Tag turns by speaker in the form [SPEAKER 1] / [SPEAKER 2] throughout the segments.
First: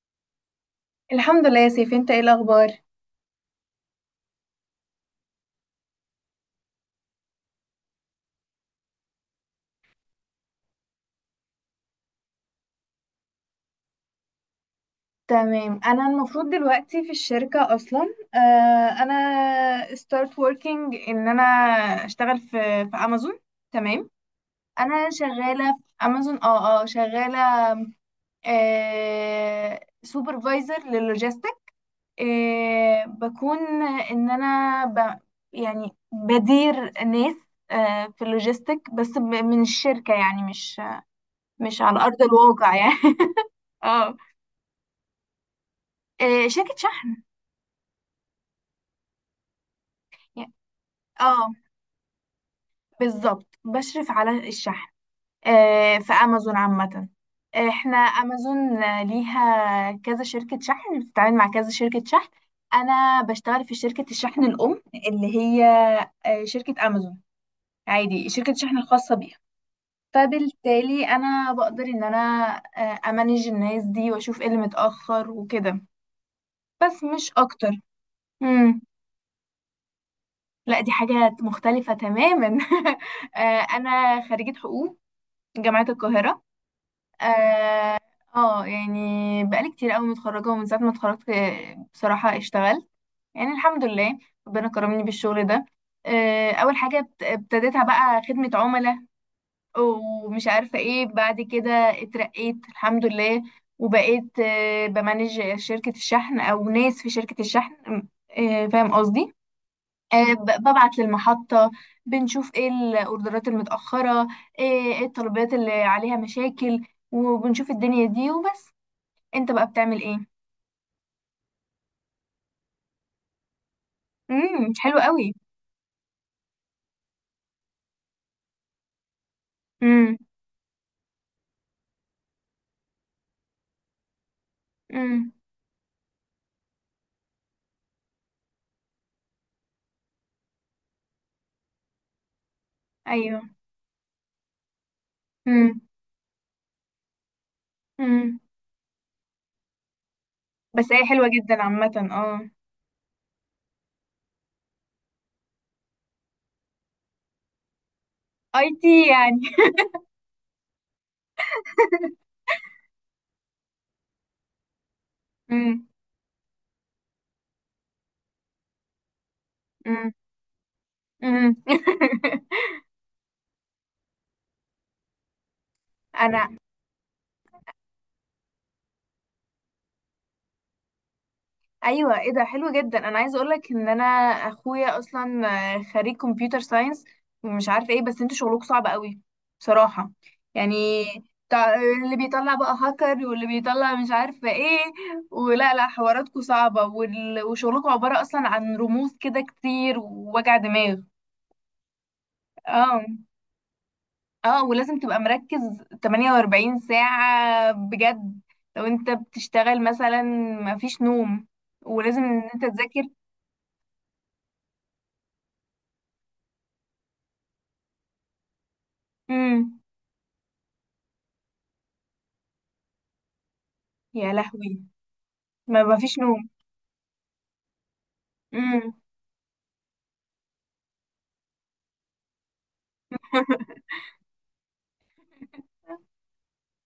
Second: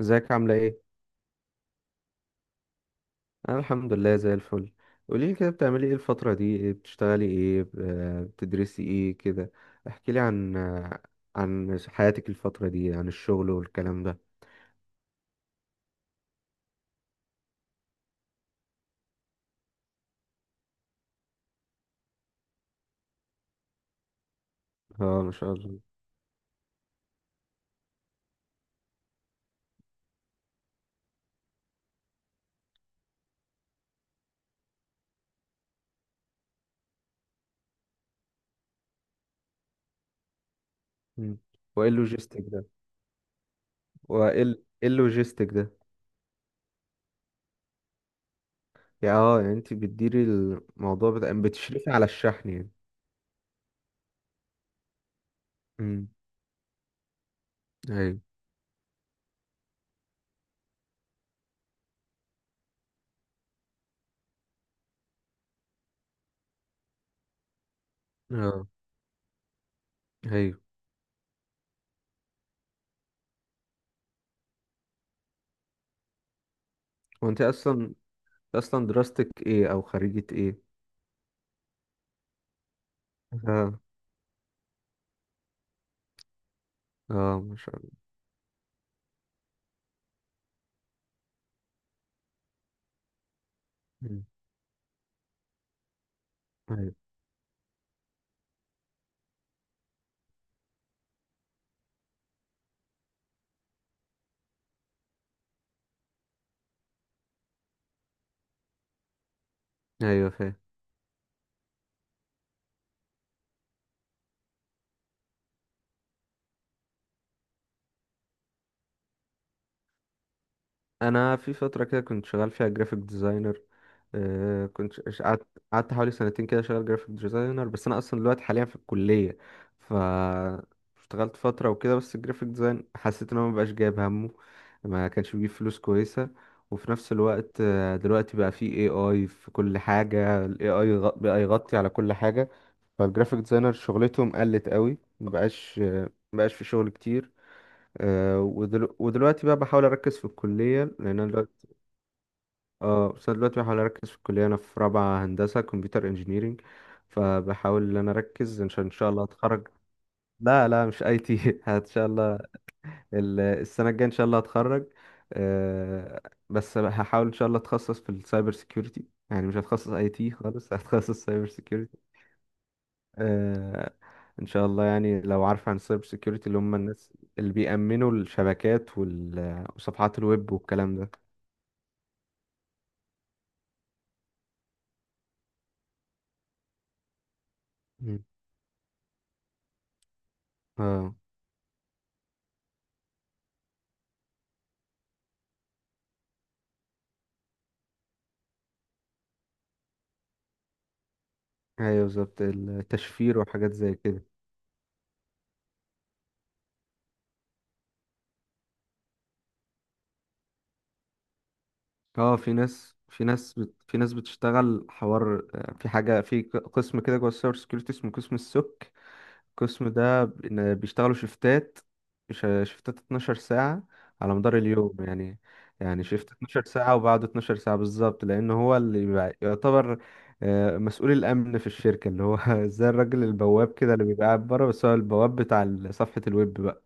[SPEAKER 1] ازيك عاملة ايه؟
[SPEAKER 2] الحمد لله يا سيف، انت ايه الاخبار؟
[SPEAKER 1] انا الحمد لله زي الفل. قوليلي كده بتعملي ايه الفترة دي، إيه بتشتغلي ايه بتدرسي ايه كده. احكيلي عن عن حياتك الفترة دي، عن الشغل والكلام ده.
[SPEAKER 2] تمام، انا المفروض دلوقتي في الشركة اصلا. انا start working ان انا اشتغل في امازون. تمام، انا
[SPEAKER 1] اه ما شاء
[SPEAKER 2] شغالة
[SPEAKER 1] الله.
[SPEAKER 2] في امازون. اه شغالة، سوبرفايزر للوجيستيك. بكون ان انا يعني بدير ناس، في اللوجيستيك، بس من الشركة، يعني مش
[SPEAKER 1] مم. وايه
[SPEAKER 2] على ارض
[SPEAKER 1] اللوجيستيك ده؟
[SPEAKER 2] الواقع يعني. اه،
[SPEAKER 1] وايه ال- ايه اللوجيستيك ده؟
[SPEAKER 2] شركة.
[SPEAKER 1] يا اه يعني انت بتديري
[SPEAKER 2] يعني-
[SPEAKER 1] الموضوع بتاع،
[SPEAKER 2] اه
[SPEAKER 1] بتشرفي على الشحن يعني.
[SPEAKER 2] بالظبط، بشرف على الشحن،
[SPEAKER 1] امم.
[SPEAKER 2] في امازون عامة. احنا
[SPEAKER 1] ايوه.
[SPEAKER 2] امازون ليها كذا شركة شحن، بتتعامل مع كذا شركة شحن. انا بشتغل في شركة الشحن الام، اللي هي شركة امازون، عادي، شركة
[SPEAKER 1] اه.
[SPEAKER 2] الشحن الخاصة بيها.
[SPEAKER 1] ايوه.
[SPEAKER 2] فبالتالي انا بقدر ان انا امانج الناس دي واشوف ايه اللي متأخر وكده، بس مش
[SPEAKER 1] وانت
[SPEAKER 2] اكتر.
[SPEAKER 1] اصلا،
[SPEAKER 2] مم.
[SPEAKER 1] اصلا دراستك ايه او خريجة ايه؟
[SPEAKER 2] لا، دي حاجة مختلفة تماما. آه،
[SPEAKER 1] اه.
[SPEAKER 2] انا خريجة حقوق، جامعة القاهرة.
[SPEAKER 1] اه ما شاء الله.
[SPEAKER 2] اه، يعني بقالي كتير قوي متخرجة، ومن ساعة ما اتخرجت بصراحة اشتغلت، يعني الحمد لله،
[SPEAKER 1] مم.
[SPEAKER 2] ربنا كرمني بالشغل ده. أول
[SPEAKER 1] ايوه.
[SPEAKER 2] حاجة ابتديتها بقى خدمة عملاء، ومش عارفة ايه بعد كده اترقيت الحمد لله، وبقيت بمانج شركة الشحن، أو ناس في شركة الشحن، فاهم قصدي.
[SPEAKER 1] ايوه فاهم.
[SPEAKER 2] ببعت للمحطة، بنشوف ايه الاوردرات المتأخرة، إيه الطلبات اللي عليها مشاكل، وبنشوف الدنيا دي وبس. انت بقى بتعمل ايه؟
[SPEAKER 1] انا في فتره كده كنت شغال فيها جرافيك ديزاينر، آه
[SPEAKER 2] امم،
[SPEAKER 1] كنت
[SPEAKER 2] حلو قوي.
[SPEAKER 1] قعدت، قعدت حوالي سنتين كده شغال جرافيك ديزاينر، بس انا اصلا دلوقتي حاليا في الكليه. ف
[SPEAKER 2] امم.
[SPEAKER 1] اشتغلت فتره وكده، بس الجرافيك ديزاين حسيت ان هو مبقاش جايب همه، ما
[SPEAKER 2] امم.
[SPEAKER 1] كانش بيجيب فلوس كويسه. وفي نفس الوقت دلوقتي بقى في اي اي، في كل حاجه الاي اي بقى يغطي على كل حاجه. فالجرافيك
[SPEAKER 2] ايوه.
[SPEAKER 1] ديزاينر شغلتهم قلت قوي،
[SPEAKER 2] امم.
[SPEAKER 1] مبقاش مبقاش في شغل كتير.
[SPEAKER 2] امم.
[SPEAKER 1] ودلوقتي بقى بحاول اركز في الكليه
[SPEAKER 2] بس هي
[SPEAKER 1] لان انا
[SPEAKER 2] حلوة جدا
[SPEAKER 1] دلوقتي،
[SPEAKER 2] عامة، اه.
[SPEAKER 1] اه بس أنا دلوقتي بحاول اركز في الكليه. انا في رابعه هندسه كمبيوتر انجينيرينج، فبحاول ان انا اركز
[SPEAKER 2] اي
[SPEAKER 1] عشان ان
[SPEAKER 2] تي
[SPEAKER 1] شاء الله
[SPEAKER 2] يعني؟
[SPEAKER 1] اتخرج. لا مش اي تي ان شاء الله السنه الجايه ان شاء الله هتخرج.
[SPEAKER 2] امم.
[SPEAKER 1] آه، بس هحاول ان شاء الله اتخصص في السايبر سيكيورتي، يعني مش هتخصص اي
[SPEAKER 2] امم.
[SPEAKER 1] تي خالص هتخصص سايبر
[SPEAKER 2] امم.
[SPEAKER 1] سيكيورتي. آه، ان شاء الله يعني لو عارف عن السايبر سيكيورتي،
[SPEAKER 2] انا،
[SPEAKER 1] اللي هم الناس اللي بيأمنوا الشبكات وصفحات الويب والكلام ده.
[SPEAKER 2] ايوه، ايه ده، حلو جدا، انا عايزه اقولك ان انا، اخويا اصلا خريج كمبيوتر ساينس ومش عارفه ايه، بس
[SPEAKER 1] مم.
[SPEAKER 2] انتوا شغلكم صعب قوي بصراحه، يعني
[SPEAKER 1] اه
[SPEAKER 2] تع- اللي بيطلع بقى هاكر، واللي بيطلع مش عارفه ايه، ولا لا، حواراتكم صعبه، وشغلكم عباره اصلا عن رموز كده كتير ووجع دماغ.
[SPEAKER 1] ايوه بالظبط،
[SPEAKER 2] اه.
[SPEAKER 1] التشفير وحاجات زي كده.
[SPEAKER 2] اه، ولازم تبقى مركز 48 ساعه بجد لو انت بتشتغل مثلا، مفيش نوم، ولازم
[SPEAKER 1] اه
[SPEAKER 2] ان
[SPEAKER 1] في
[SPEAKER 2] انت
[SPEAKER 1] ناس،
[SPEAKER 2] تذاكر.
[SPEAKER 1] في ناس بتشتغل حوار، في حاجه في قسم كده جوه السايبر سكيورتي اسمه قسم السك.
[SPEAKER 2] مم.
[SPEAKER 1] القسم ده إن بيشتغلوا شيفتات، شيفتات 12 ساعه
[SPEAKER 2] يا
[SPEAKER 1] على مدار
[SPEAKER 2] لهوي.
[SPEAKER 1] اليوم يعني.
[SPEAKER 2] ما
[SPEAKER 1] يعني
[SPEAKER 2] فيش
[SPEAKER 1] شيفت
[SPEAKER 2] نوم.
[SPEAKER 1] 12 ساعه وبعد 12 ساعه بالظبط لان هو
[SPEAKER 2] امم.
[SPEAKER 1] اللي بيبقى، يعتبر مسؤول الامن في الشركه، اللي هو زي الراجل البواب كده اللي بيبقى قاعد بره، بس هو البواب بتاع صفحه الويب.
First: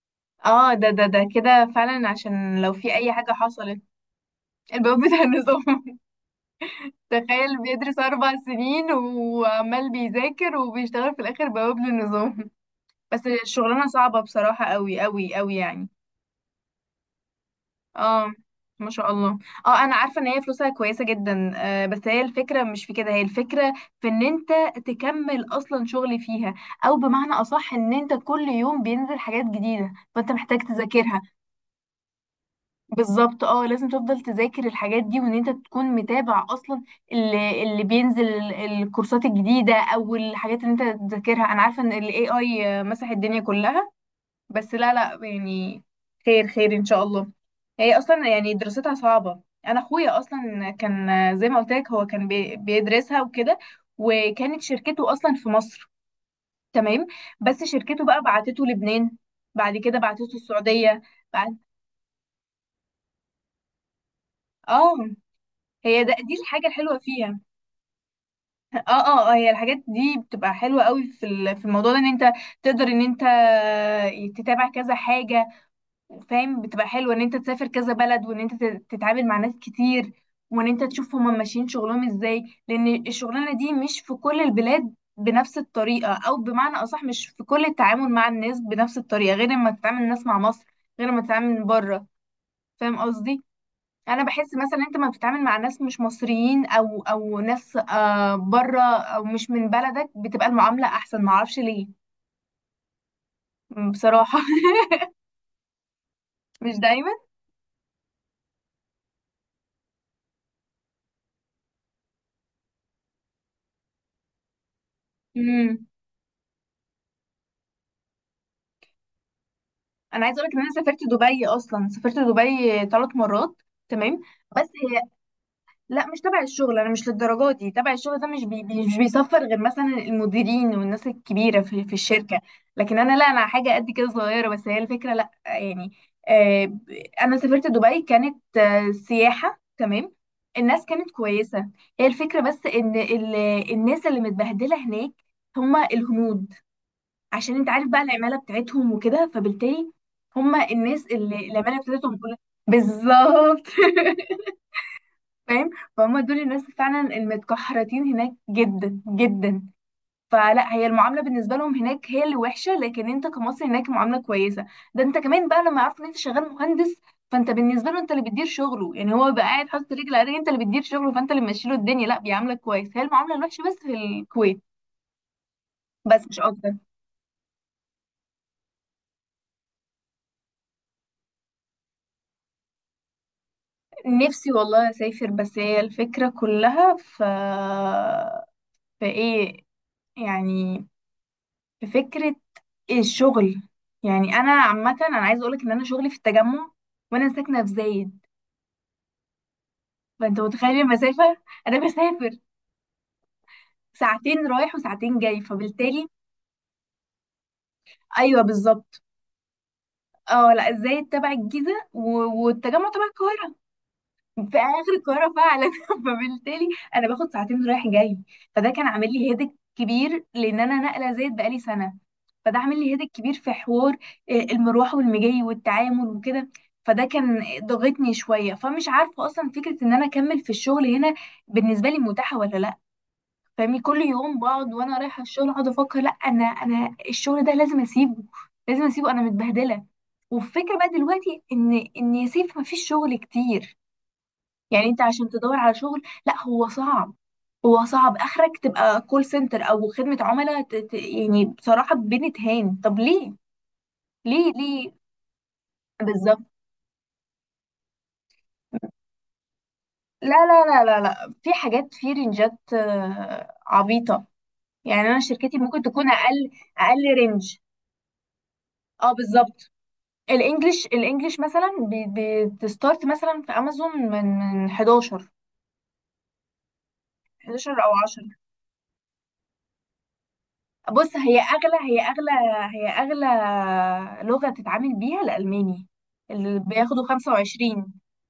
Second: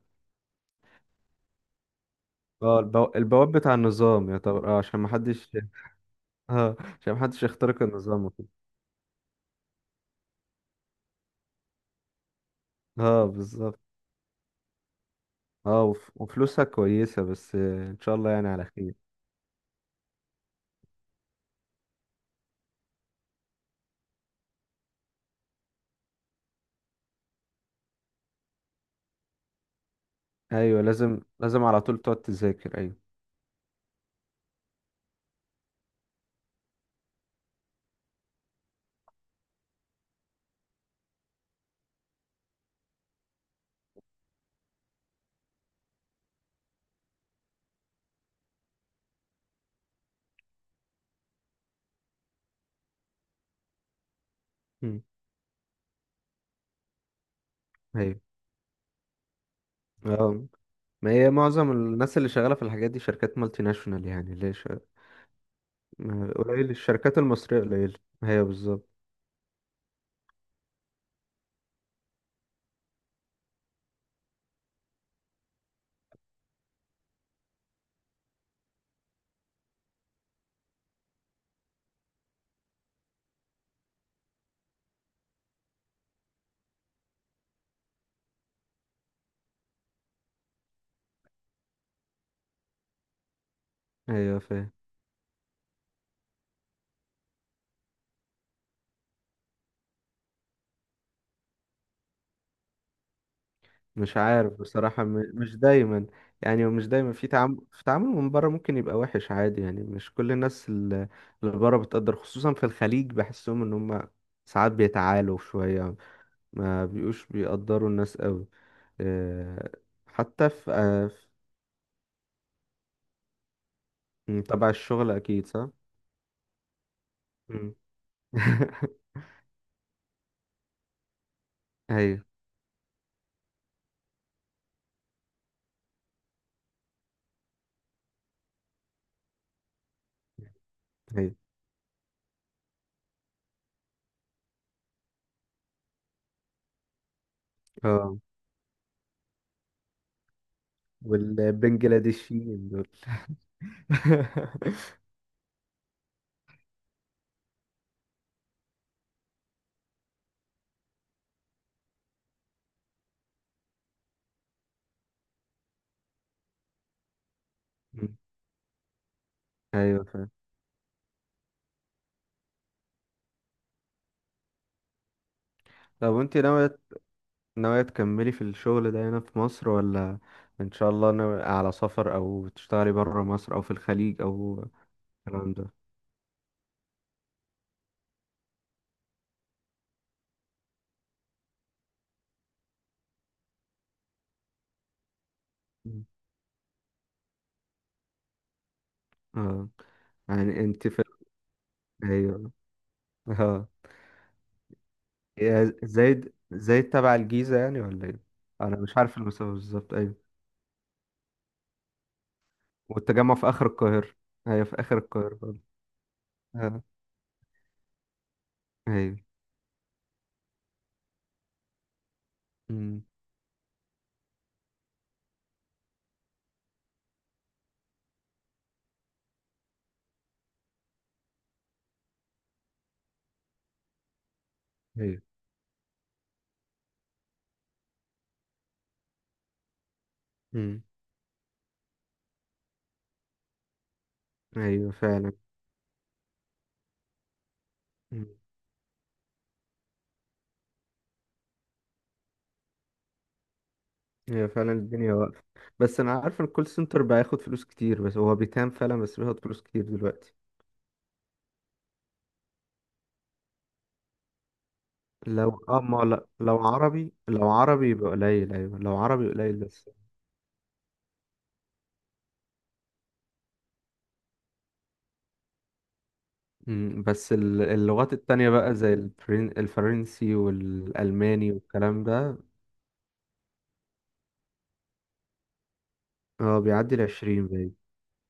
[SPEAKER 2] اه، ده كده فعلا، عشان لو
[SPEAKER 1] اه
[SPEAKER 2] في اي حاجه
[SPEAKER 1] البواب بتاع
[SPEAKER 2] حصلت.
[SPEAKER 1] النظام يعتبر، اه
[SPEAKER 2] الباب
[SPEAKER 1] عشان
[SPEAKER 2] بتاع
[SPEAKER 1] محدش،
[SPEAKER 2] النظام.
[SPEAKER 1] اه عشان محدش
[SPEAKER 2] تخيل
[SPEAKER 1] يخترق
[SPEAKER 2] بيدرس
[SPEAKER 1] النظام
[SPEAKER 2] اربع
[SPEAKER 1] وكده.
[SPEAKER 2] سنين وعمال بيذاكر وبيشتغل، في الاخر بواب للنظام. بس
[SPEAKER 1] اه بالظبط.
[SPEAKER 2] الشغلانه صعبه بصراحه قوي قوي قوي يعني.
[SPEAKER 1] وفلوسها كويسة، بس ان شاء الله
[SPEAKER 2] اه،
[SPEAKER 1] يعني على
[SPEAKER 2] ما
[SPEAKER 1] خير.
[SPEAKER 2] شاء الله. اه، انا عارفه ان هي فلوسها كويسه جدا، بس هي الفكره مش في كده، هي الفكره في ان انت تكمل اصلا شغل فيها، او بمعنى اصح ان انت كل يوم بينزل حاجات جديده فانت محتاج
[SPEAKER 1] ايوه لازم
[SPEAKER 2] تذاكرها.
[SPEAKER 1] لازم على طول تقعد تذاكر ايوه.
[SPEAKER 2] بالظبط، اه، لازم تفضل تذاكر الحاجات دي، وان انت تكون متابع اصلا اللي بينزل الكورسات الجديدة، او الحاجات اللي انت تذاكرها. انا عارفة ان ال AI مسح الدنيا كلها، بس لا لا يعني، خير خير ان شاء الله. هي اصلا يعني دراستها صعبة، انا اخويا اصلا كان، زي ما قلت لك، هو كان بيدرسها وكده، وكانت
[SPEAKER 1] مم.
[SPEAKER 2] شركته اصلا في مصر. تمام، بس شركته
[SPEAKER 1] ايوه.
[SPEAKER 2] بقى بعتته لبنان، بعد كده بعتته
[SPEAKER 1] اه
[SPEAKER 2] السعودية،
[SPEAKER 1] ما هي
[SPEAKER 2] بعد،
[SPEAKER 1] معظم الناس اللي شغالة في الحاجات دي شركات مالتي ناشونال، يعني ليه
[SPEAKER 2] اه، هي دي الحاجة
[SPEAKER 1] قليل،
[SPEAKER 2] الحلوة
[SPEAKER 1] الشركات
[SPEAKER 2] فيها.
[SPEAKER 1] المصرية قليلة ايوه بالظبط.
[SPEAKER 2] اه. اه، هي الحاجات دي بتبقى حلوة قوي في في الموضوع ده، ان انت تقدر ان انت تتابع كذا حاجة، فاهم، بتبقى حلوة ان انت تسافر كذا بلد، وان انت تتعامل مع ناس كتير، وان انت تشوف هما ماشيين شغلهم ازاي، لان الشغلانة دي مش في كل البلاد بنفس الطريقة، او بمعنى اصح مش في كل التعامل مع الناس بنفس الطريقة، غير لما تتعامل الناس مع مصر، غير لما تتعامل بره، فاهم قصدي. انا
[SPEAKER 1] ايوه
[SPEAKER 2] بحس
[SPEAKER 1] فاهم.
[SPEAKER 2] مثلا انت ما بتتعامل مع ناس مش مصريين، او ناس بره، او مش من بلدك، بتبقى المعامله احسن، ما اعرفش ليه.
[SPEAKER 1] مش
[SPEAKER 2] بصراحه.
[SPEAKER 1] عارف بصراحة، مش دايما يعني،
[SPEAKER 2] مش
[SPEAKER 1] ومش
[SPEAKER 2] دايما.
[SPEAKER 1] دايما في تعامل، في تعامل من بره ممكن يبقى وحش عادي، يعني مش كل الناس اللي اللي بره بتقدر، خصوصا في الخليج بحسهم ان هم ساعات بيتعالوا
[SPEAKER 2] امم.
[SPEAKER 1] شوية، ما بيقوش بيقدروا الناس قوي. آه،
[SPEAKER 2] انا عايزه اقول
[SPEAKER 1] حتى
[SPEAKER 2] لك ان انا
[SPEAKER 1] في
[SPEAKER 2] سافرت
[SPEAKER 1] آه،
[SPEAKER 2] دبي، اصلا سافرت دبي 3 مرات. تمام،
[SPEAKER 1] في-
[SPEAKER 2] بس
[SPEAKER 1] تبع الشغل اكيد صح؟
[SPEAKER 2] لا، مش تبع الشغل، انا مش للدرجات دي
[SPEAKER 1] مم.
[SPEAKER 2] تبع الشغل ده، مش بي مش بيصفر غير مثلا المديرين والناس الكبيره في
[SPEAKER 1] ايوه.
[SPEAKER 2] الشركه. لكن انا، لا، انا حاجه قد كده صغيره، بس هي الفكره، لا يعني. آه ب- انا سافرت دبي، كانت سياحه، تمام، الناس كانت
[SPEAKER 1] ايوه.
[SPEAKER 2] كويسه. هي الفكره بس ان الناس اللي متبهدله هناك هما الهنود، عشان انت عارف بقى
[SPEAKER 1] اه.
[SPEAKER 2] العماله بتاعتهم وكده، فبالتالي هما الناس اللي العماله بتاعتهم.
[SPEAKER 1] والبنجلاديشيين دول
[SPEAKER 2] بالظبط. فاهم، فهم دول الناس فعلا المتكحرتين هناك جدا جدا. فلا، هي المعامله بالنسبه لهم هناك هي اللي وحشه، لكن انت كمصري هناك معامله كويسه. ده انت كمان بقى لما عرفت ان انت شغال مهندس، فانت بالنسبه له انت
[SPEAKER 1] مم.
[SPEAKER 2] اللي بتدير شغله، يعني هو بقى قاعد حاطط
[SPEAKER 1] ايوه
[SPEAKER 2] رجل على
[SPEAKER 1] فاهم.
[SPEAKER 2] رجل، انت اللي بتدير شغله، فانت اللي ماشيله الدنيا، لا بيعاملك كويس. هي المعامله الوحشه بس في الكويت،
[SPEAKER 1] طب
[SPEAKER 2] بس
[SPEAKER 1] وانت
[SPEAKER 2] مش اكتر.
[SPEAKER 1] ناوية، ناوية تكملي في الشغل ده هنا في مصر، ولا إن شاء الله ناوية على سفر أو تشتغلي برا مصر أو في الخليج
[SPEAKER 2] نفسي
[SPEAKER 1] أو
[SPEAKER 2] والله اسافر،
[SPEAKER 1] الكلام
[SPEAKER 2] بس
[SPEAKER 1] ده.
[SPEAKER 2] هي الفكره كلها في ايه يعني، في فكرة الشغل. يعني أنا عامة، أنا عايزة أقولك إن أنا
[SPEAKER 1] مم.
[SPEAKER 2] شغلي في التجمع، وأنا ساكنة في زايد،
[SPEAKER 1] اه
[SPEAKER 2] فأنت
[SPEAKER 1] يعني
[SPEAKER 2] متخيل
[SPEAKER 1] أنت في،
[SPEAKER 2] المسافة. أنا بسافر
[SPEAKER 1] أيوه، اه.
[SPEAKER 2] ساعتين رايح وساعتين جاي،
[SPEAKER 1] يا
[SPEAKER 2] فبالتالي.
[SPEAKER 1] زايد، زايد تبع الجيزة يعني ولا إيه؟
[SPEAKER 2] أيوه،
[SPEAKER 1] أنا مش
[SPEAKER 2] بالظبط،
[SPEAKER 1] عارف المسافة بالظبط أيوه.
[SPEAKER 2] اه، لا، زايد تبع الجيزة، والتجمع تبع
[SPEAKER 1] والتجمع في
[SPEAKER 2] القاهرة،
[SPEAKER 1] آخر القاهرة،
[SPEAKER 2] في
[SPEAKER 1] أيوه في
[SPEAKER 2] اخر
[SPEAKER 1] آخر
[SPEAKER 2] القاهره
[SPEAKER 1] القاهرة برضه.
[SPEAKER 2] فعلا. فبالتالي
[SPEAKER 1] اه.
[SPEAKER 2] انا باخد ساعتين رايح جاي، فده كان عامل
[SPEAKER 1] أيوه.
[SPEAKER 2] لي هيدك كبير، لان انا نقله زيت بقالي سنه، فده عامل لي
[SPEAKER 1] مم.
[SPEAKER 2] هيدك كبير في حوار المروح والمجي والتعامل وكده، فده كان ضغطني شويه، فمش عارفه اصلا فكره ان انا اكمل في الشغل هنا بالنسبه لي متاحه ولا لا. فاهمني، كل يوم بقعد وانا رايحه
[SPEAKER 1] أيوه.
[SPEAKER 2] الشغل اقعد افكر، لا، انا، الشغل ده لازم اسيبه، لازم اسيبه، انا متبهدله. والفكره
[SPEAKER 1] مم.
[SPEAKER 2] بقى دلوقتي ان يا سيف مفيش شغل كتير. يعني
[SPEAKER 1] أيوه
[SPEAKER 2] انت عشان
[SPEAKER 1] فعلا.
[SPEAKER 2] تدور على شغل، لا هو صعب، هو صعب، اخرك تبقى كول سنتر او خدمة عملاء، يعني بصراحة بنتهان، طب ليه،
[SPEAKER 1] هي
[SPEAKER 2] ليه،
[SPEAKER 1] فعلا
[SPEAKER 2] ليه؟
[SPEAKER 1] الدنيا واقفة، بس أنا عارف
[SPEAKER 2] بالظبط.
[SPEAKER 1] إن الكول سنتر بياخد فلوس كتير، بس هو بيتهان فعلا، بس بياخد فلوس كتير
[SPEAKER 2] لا
[SPEAKER 1] دلوقتي.
[SPEAKER 2] لا لا لا لا، في حاجات، في رينجات عبيطة، يعني انا
[SPEAKER 1] لو
[SPEAKER 2] شركتي
[SPEAKER 1] اه،
[SPEAKER 2] ممكن
[SPEAKER 1] ما
[SPEAKER 2] تكون
[SPEAKER 1] لا
[SPEAKER 2] اقل،
[SPEAKER 1] لو عربي،
[SPEAKER 2] اقل
[SPEAKER 1] لو
[SPEAKER 2] رينج.
[SPEAKER 1] عربي يبقى قليل، أيوة لو
[SPEAKER 2] اه،
[SPEAKER 1] عربي قليل
[SPEAKER 2] بالظبط.
[SPEAKER 1] بس.
[SPEAKER 2] الانجليش مثلا بتستارت مثلا في امازون من 11
[SPEAKER 1] مم، بس
[SPEAKER 2] او
[SPEAKER 1] اللغات
[SPEAKER 2] 10.
[SPEAKER 1] التانية بقى زي الفرنسي
[SPEAKER 2] بص،
[SPEAKER 1] والألماني والكلام ده.
[SPEAKER 2] هي اغلى لغة تتعامل بيها الالماني، اللي
[SPEAKER 1] اه بيعدي
[SPEAKER 2] بياخدوا
[SPEAKER 1] العشرين باين.
[SPEAKER 2] 25.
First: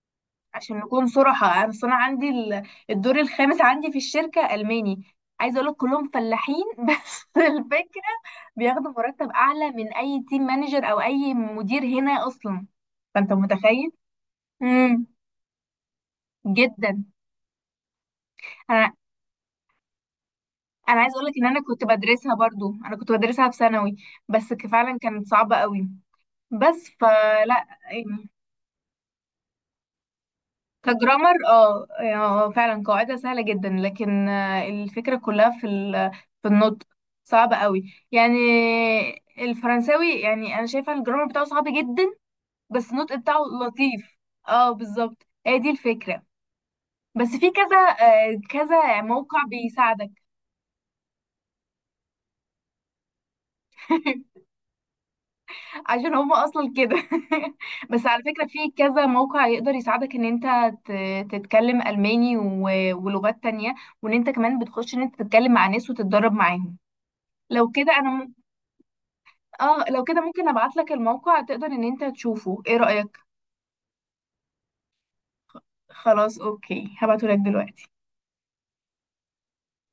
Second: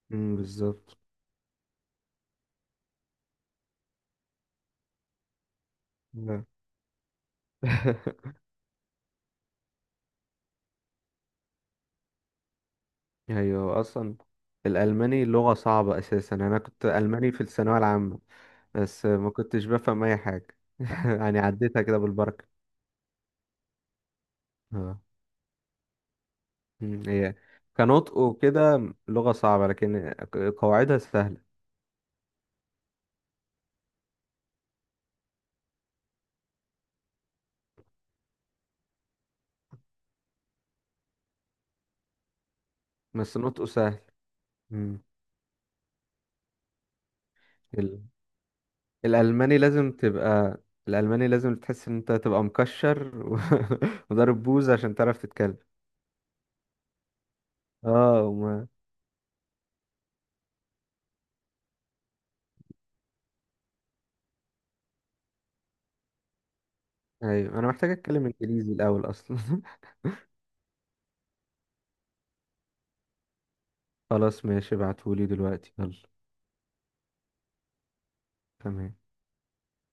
[SPEAKER 1] مم،
[SPEAKER 2] عشان
[SPEAKER 1] بالظبط.
[SPEAKER 2] نكون صراحة، انا انا عندي الدور الخامس عندي في الشركة الماني، عايزة اقول لك كلهم
[SPEAKER 1] لا.
[SPEAKER 2] فلاحين. بس الفكرة، بياخدوا مرتب اعلى من اي تيم مانجر او اي مدير هنا اصلا، فانت
[SPEAKER 1] أيوة
[SPEAKER 2] متخيل.
[SPEAKER 1] أصلا.
[SPEAKER 2] امم.
[SPEAKER 1] الألماني لغة صعبة أساسا، أنا كنت
[SPEAKER 2] جدا.
[SPEAKER 1] ألماني في الثانوية العامة،
[SPEAKER 2] انا
[SPEAKER 1] بس ما كنتش بفهم أي حاجة
[SPEAKER 2] انا عايزه اقول لك
[SPEAKER 1] يعني
[SPEAKER 2] ان انا
[SPEAKER 1] عديتها
[SPEAKER 2] كنت
[SPEAKER 1] كده
[SPEAKER 2] بدرسها
[SPEAKER 1] بالبركة.
[SPEAKER 2] برضو، انا كنت بدرسها في ثانوي، بس فعلا
[SPEAKER 1] اه.
[SPEAKER 2] كانت صعبه قوي، بس
[SPEAKER 1] مم، هي
[SPEAKER 2] فلا
[SPEAKER 1] كنطق
[SPEAKER 2] يعني.
[SPEAKER 1] وكده لغة صعبة، لكن قواعدها
[SPEAKER 2] كجرامر،
[SPEAKER 1] سهلة.
[SPEAKER 2] اه، فعلا قاعدة سهلة جدا، لكن الفكرة كلها في في النطق، صعب قوي يعني. الفرنساوي يعني انا شايفة الجرامر بتاعه صعب جدا، بس النطق
[SPEAKER 1] بس
[SPEAKER 2] بتاعه
[SPEAKER 1] نطقه سهل.
[SPEAKER 2] لطيف. اه،
[SPEAKER 1] مم.
[SPEAKER 2] بالظبط، هي دي الفكرة. بس في كذا،
[SPEAKER 1] ال...
[SPEAKER 2] كذا موقع
[SPEAKER 1] الألماني لازم
[SPEAKER 2] بيساعدك.
[SPEAKER 1] تبقى، الألماني لازم تحس إن أنت تبقى مكشر وضارب بوز عشان تعرف تتكلم.
[SPEAKER 2] عشان هما اصلا كده. بس على
[SPEAKER 1] اه
[SPEAKER 2] فكرة
[SPEAKER 1] وما...
[SPEAKER 2] في كذا موقع يقدر يساعدك ان انت تتكلم الماني ولغات تانية، وان انت كمان بتخش ان انت تتكلم مع ناس وتتدرب معاهم.
[SPEAKER 1] أيوة أنا
[SPEAKER 2] لو
[SPEAKER 1] محتاج
[SPEAKER 2] كده انا
[SPEAKER 1] أتكلم
[SPEAKER 2] م...
[SPEAKER 1] إنجليزي الأول أصلا
[SPEAKER 2] اه لو كده ممكن ابعت لك الموقع تقدر ان انت تشوفه، ايه رأيك؟
[SPEAKER 1] خلاص ماشي ابعتهولي دلوقتي يلا.
[SPEAKER 2] خلاص، اوكي، هبعته لك دلوقتي.
[SPEAKER 1] تمام.